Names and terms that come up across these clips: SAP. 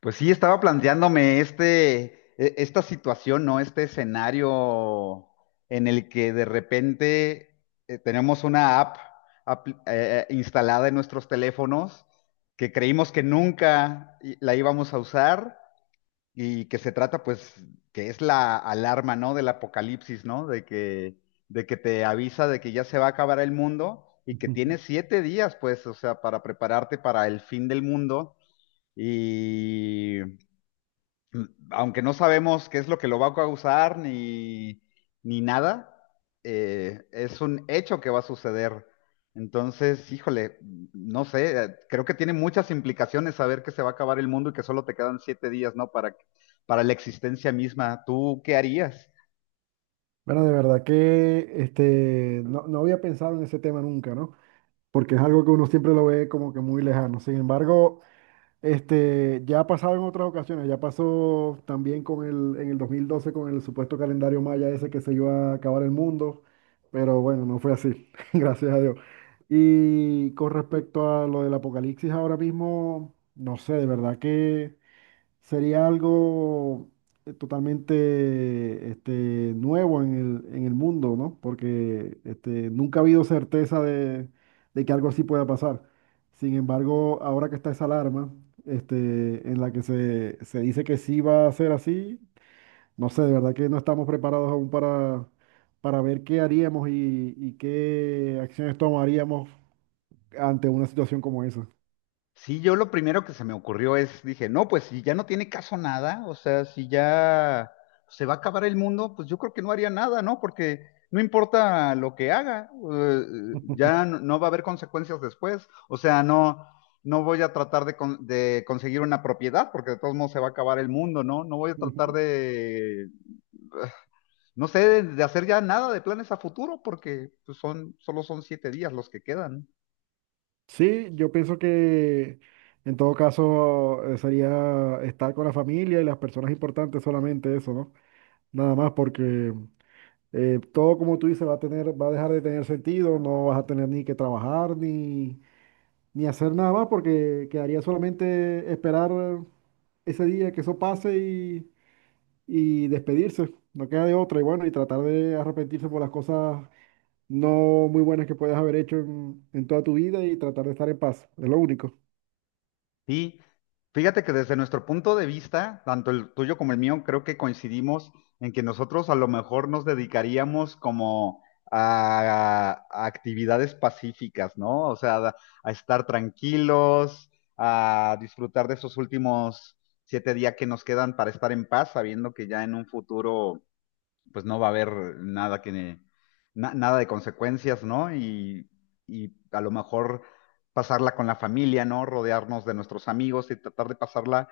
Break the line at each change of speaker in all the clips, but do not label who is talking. Pues sí, estaba planteándome esta situación, ¿no? Este escenario en el que de repente tenemos una app, instalada en nuestros teléfonos que creímos que nunca la íbamos a usar y que se trata, pues, que es la alarma, ¿no? Del apocalipsis, ¿no? De que te avisa de que ya se va a acabar el mundo y que
Ujú.
tienes 7 días, pues, o sea, para prepararte para el fin del mundo. Y aunque no sabemos qué es lo que lo va a causar ni nada, es un hecho que va a suceder. Entonces, híjole, no sé, creo que tiene muchas implicaciones saber que se va a acabar el mundo y que solo te quedan 7 días, ¿no? Para la existencia misma. ¿Tú qué harías?
Bueno, de verdad que no, no había pensado en ese tema nunca, ¿no? Porque es algo que uno siempre lo ve como que muy lejano. Sin embargo, ya ha pasado en otras ocasiones, ya pasó también en el 2012 con el supuesto calendario maya ese que se iba a acabar el mundo, pero bueno, no fue así, gracias a Dios. Y con respecto a lo del apocalipsis ahora mismo, no sé, de verdad que sería algo totalmente nuevo en el mundo, ¿no? Porque nunca ha habido certeza de que algo así pueda pasar. Sin embargo, ahora que está esa alarma, en la que se dice que sí va a ser así, no sé, de verdad que no estamos preparados aún para ver qué haríamos y qué acciones tomaríamos ante una situación como esa.
Sí, yo lo primero que se me ocurrió es, dije, no, pues si ya no tiene caso nada, o sea, si ya se va a acabar el mundo, pues yo creo que no haría nada, ¿no? Porque no importa lo que haga, ya no, no va a haber consecuencias después, o sea, no, no voy a tratar de conseguir una propiedad, porque de todos modos se va a acabar el mundo, ¿no? No voy a tratar de, no sé, de hacer ya nada de planes a futuro, porque pues, solo son 7 días los que quedan, ¿no?
Sí, yo pienso que en todo caso sería estar con la familia y las personas importantes, solamente eso, ¿no? Nada más porque todo, como tú dices, va a dejar de tener sentido, no vas a tener ni que trabajar ni hacer nada más, porque quedaría solamente esperar ese día que eso pase y despedirse, no queda de otra, y bueno, y tratar de arrepentirse por las cosas no muy buenas que puedes haber hecho en toda tu vida, y tratar de estar en paz, es lo único.
Sí, fíjate que desde nuestro punto de vista, tanto el tuyo como el mío, creo que coincidimos en que nosotros a lo mejor nos dedicaríamos como a actividades pacíficas, ¿no? O sea, a estar tranquilos, a disfrutar de esos últimos 7 días que nos quedan para estar en paz, sabiendo que ya en un futuro pues no va a haber nada que, na- nada de consecuencias, ¿no? Y a lo mejor pasarla con la familia, ¿no? Rodearnos de nuestros amigos y tratar de pasarla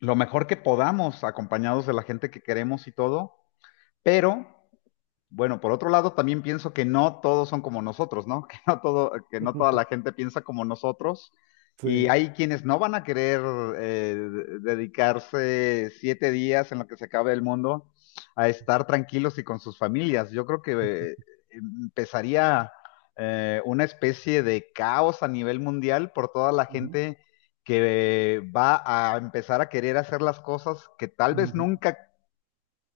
lo mejor que podamos, acompañados de la gente que queremos y todo, pero bueno, por otro lado, también pienso que no todos son como nosotros, ¿no? Que no toda la gente piensa como nosotros. Y
Sí.
hay quienes no van a querer dedicarse 7 días en lo que se acabe el mundo a estar tranquilos y con sus familias. Yo creo que eh, empezaría una especie de caos a nivel mundial por toda la
Ujú,
gente que va a empezar a querer hacer las cosas que tal vez
ujú.
nunca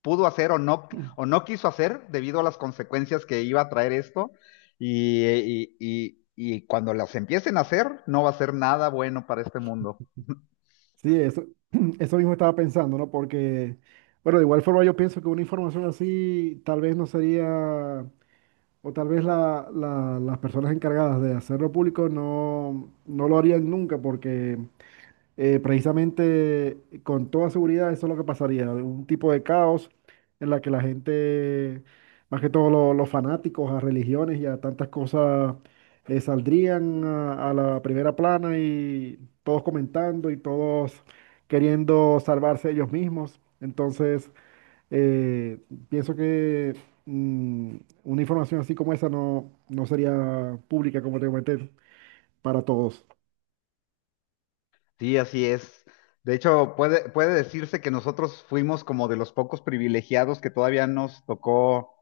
pudo hacer o no quiso hacer debido a las consecuencias que iba a traer esto. Y cuando las empiecen a hacer, no va a ser nada bueno para este mundo.
Sí, eso, eso mismo estaba pensando, ¿no? Porque, bueno, de igual forma yo pienso que una información así tal vez no sería, o tal vez las personas encargadas de hacerlo público no, no lo harían nunca, porque precisamente, con toda seguridad, eso es lo que pasaría, un tipo de caos en la que la gente, más que todo los fanáticos a religiones y a tantas cosas, saldrían a la primera plana, y todos comentando y todos queriendo salvarse ellos mismos. Entonces, eh, pienso que mm, una información así como esa no, no sería pública, como te comenté, para todos.
Sí, así es. De hecho, puede decirse que nosotros fuimos como de los pocos privilegiados que todavía nos tocó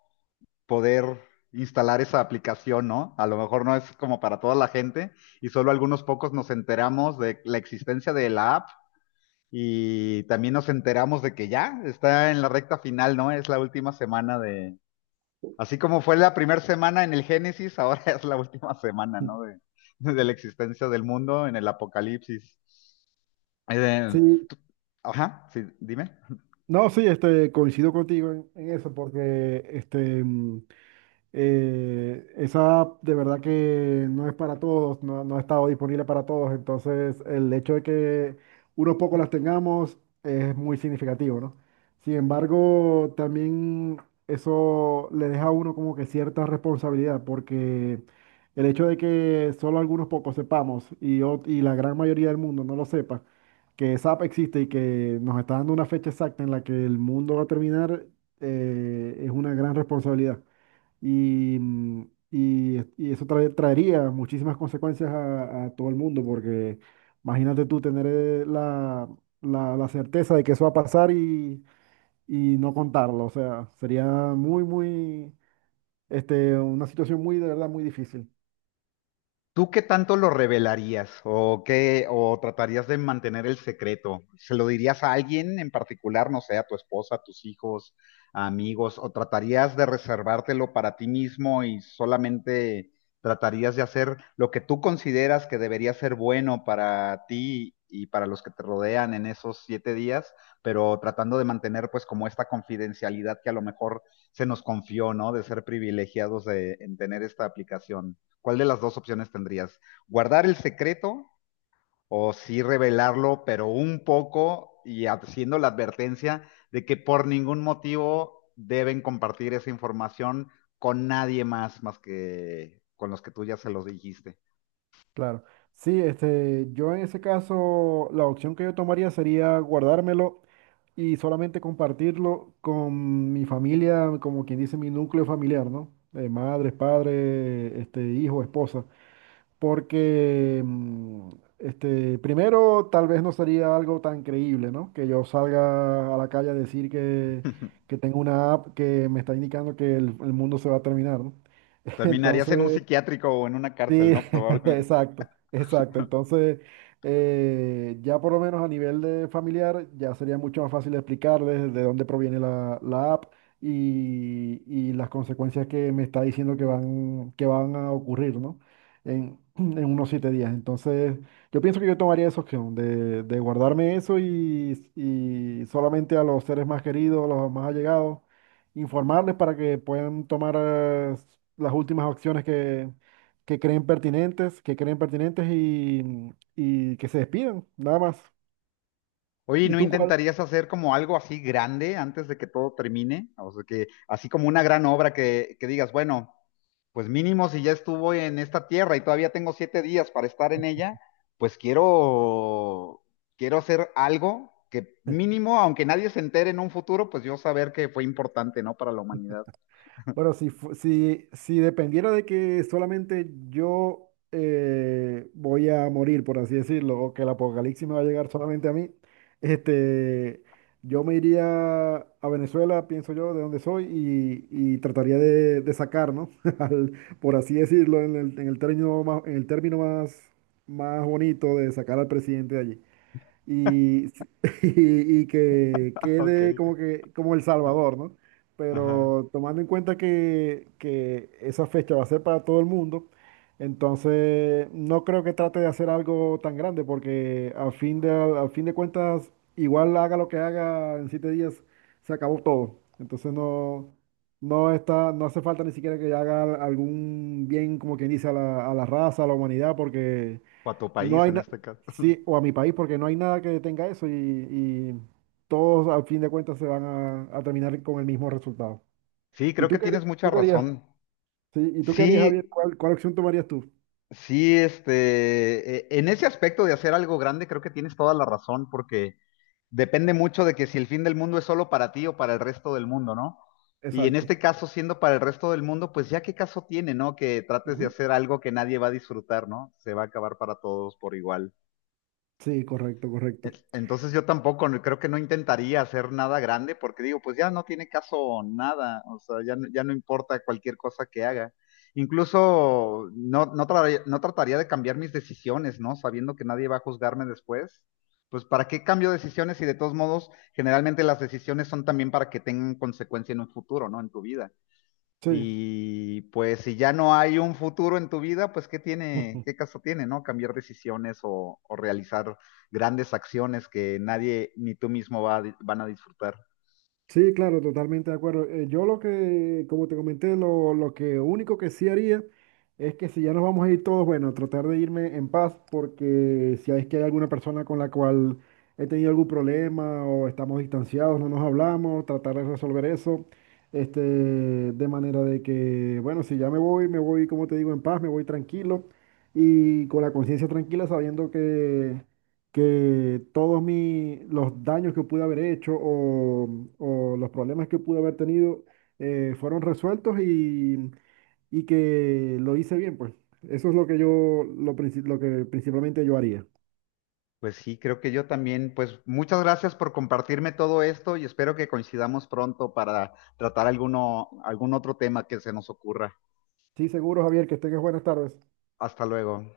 poder instalar esa aplicación, ¿no? A lo mejor no es como para toda la gente y solo algunos pocos nos enteramos de la existencia de la app. Y también nos enteramos de que ya está en la recta final, ¿no? Es la última semana de... Así como fue la primera semana en el Génesis, ahora es la última semana, ¿no? De la existencia del mundo en el Apocalipsis. Eh,
Sí,
tú- Ajá, sí, dime.
no, sí, coincido contigo en eso, porque esa de verdad que no es para todos, no, no ha estado disponible para todos. Entonces, el hecho de que unos pocos las tengamos es muy significativo, ¿no? Sin embargo, también eso le deja a uno como que cierta responsabilidad, porque el hecho de que solo algunos pocos sepamos y la gran mayoría del mundo no lo sepa, que SAP existe y que nos está dando una fecha exacta en la que el mundo va a terminar, es una gran responsabilidad. Y, mm, y eso traería muchísimas consecuencias a todo el mundo, porque imagínate tú tener la certeza de que eso va a pasar y no contarlo. O sea, sería muy, muy, una situación muy, de verdad, muy difícil.
¿Tú qué tanto lo revelarías o qué o tratarías de mantener el secreto? ¿Se lo dirías a alguien en particular, no sé, a tu esposa, a tus hijos, a amigos, o tratarías de reservártelo para ti mismo y solamente tratarías de hacer lo que tú consideras que debería ser bueno para ti y para los que te rodean en esos 7 días, pero tratando de mantener pues como esta confidencialidad que a lo mejor se nos confió, ¿no? De ser privilegiados de, en tener esta aplicación. ¿Cuál de las dos opciones tendrías? ¿Guardar el secreto o sí revelarlo, pero un poco y haciendo la advertencia de que por ningún motivo deben compartir esa información con nadie más, más que con los que tú ya se los dijiste?
Claro. Sí, yo en ese caso, la opción que yo tomaría sería guardármelo y solamente compartirlo con mi familia, como quien dice, mi núcleo familiar, ¿no? Madres, padres, hijo, esposa. Porque, primero, tal vez no sería algo tan creíble, ¿no? Que yo salga a la calle a decir que, que tengo una app que me está indicando que el mundo se va a terminar, ¿no?
Terminarías en un
Entonces,
psiquiátrico o en una
sí,
cárcel, ¿no? Probablemente.
exacto, exacto. Entonces, ya por lo menos a nivel de familiar, ya sería mucho más fácil explicarles de dónde proviene la app y las consecuencias que me está diciendo que van a ocurrir, ¿no? En, en unos 7 días. Entonces, yo pienso que yo tomaría esa opción de guardarme eso y solamente a los seres más queridos, a los más allegados, informarles para que puedan tomar las últimas acciones que creen pertinentes, y que se despidan, nada más.
Oye,
¿Y
¿no
tú cuál?
intentarías hacer como algo así grande antes de que todo termine? O sea, que así como una gran obra que digas, bueno, pues mínimo si ya estuvo en esta tierra y todavía tengo 7 días para estar en ella, pues quiero, quiero hacer algo que mínimo, aunque nadie se entere en un futuro, pues yo saber que fue importante, ¿no? Para la humanidad.
Bueno, si dependiera de que solamente yo voy a morir, por así decirlo, o que el apocalipsis me va a llegar solamente a mí, este, yo me iría a Venezuela, pienso yo, de donde soy, y trataría de sacar, ¿no? Al- por así decirlo, en el en el término más, más bonito, de sacar al presidente de allí y, y que quede
Ok,
como que como El Salvador, ¿no?
ajá.
Pero tomando en cuenta que esa fecha va a ser para todo el mundo, entonces no creo que trate de hacer algo tan grande, porque al fin de cuentas, igual haga lo que haga en 7 días, se acabó todo. Entonces no, no está, no hace falta ni siquiera que haga algún bien, como quien dice, a la raza, a la humanidad, porque
O a tu
no
país
hay
en
nada,
este caso.
sí, o a mi país, porque no hay nada que detenga eso, y todos al fin de cuentas se van a terminar con el mismo resultado.
Sí,
¿Y
creo que
tú qué
tienes
harías?
mucha
¿Tú qué harías?
razón.
Sí, ¿y tú qué harías, Javier?
Sí,
¿Cuál opción tomarías tú?
sí, en ese aspecto de hacer algo grande, creo que tienes toda la razón, porque depende mucho de que si el fin del mundo es solo para ti o para el resto del mundo, ¿no? Y en
Exacto.
este caso, siendo para el resto del mundo, pues ya qué caso tiene, ¿no? Que trates de
Ujú.
hacer algo que nadie va a disfrutar, ¿no? Se va a acabar para todos por igual.
Sí, correcto, correcto.
Entonces yo tampoco, no- creo que no intentaría hacer nada grande porque digo, pues ya no tiene caso nada, o sea, ya, no- ya no importa cualquier cosa que haga. Incluso no, no, no trataría de cambiar mis decisiones, ¿no? Sabiendo que nadie va a juzgarme después. Pues ¿para qué cambio decisiones si de todos modos generalmente las decisiones son también para que tengan consecuencia en un futuro, ¿no? En tu vida.
Sí.
Y pues si ya no hay un futuro en tu vida, pues ¿qué tiene, qué caso tiene, ¿no? Cambiar decisiones o realizar grandes acciones que nadie ni tú mismo van a disfrutar.
Sí, claro, totalmente de acuerdo. Yo lo que, como te comenté, lo que único que sí haría es que si ya nos vamos a ir todos, bueno, tratar de irme en paz, porque si es que hay alguna persona con la cual he tenido algún problema o estamos distanciados, no nos hablamos, tratar de resolver eso, de manera de que, bueno, si ya me voy, como te digo, en paz, me voy tranquilo y con la conciencia tranquila, sabiendo que todos los daños que pude haber hecho o los problemas que pude haber tenido fueron resueltos, y que lo hice bien, pues. Eso es lo que principalmente yo haría.
Pues sí, creo que yo también, pues muchas gracias por compartirme todo esto y espero que coincidamos pronto para tratar algún otro tema que se nos ocurra.
Sí, seguro, Javier, que tengas buenas tardes.
Hasta luego.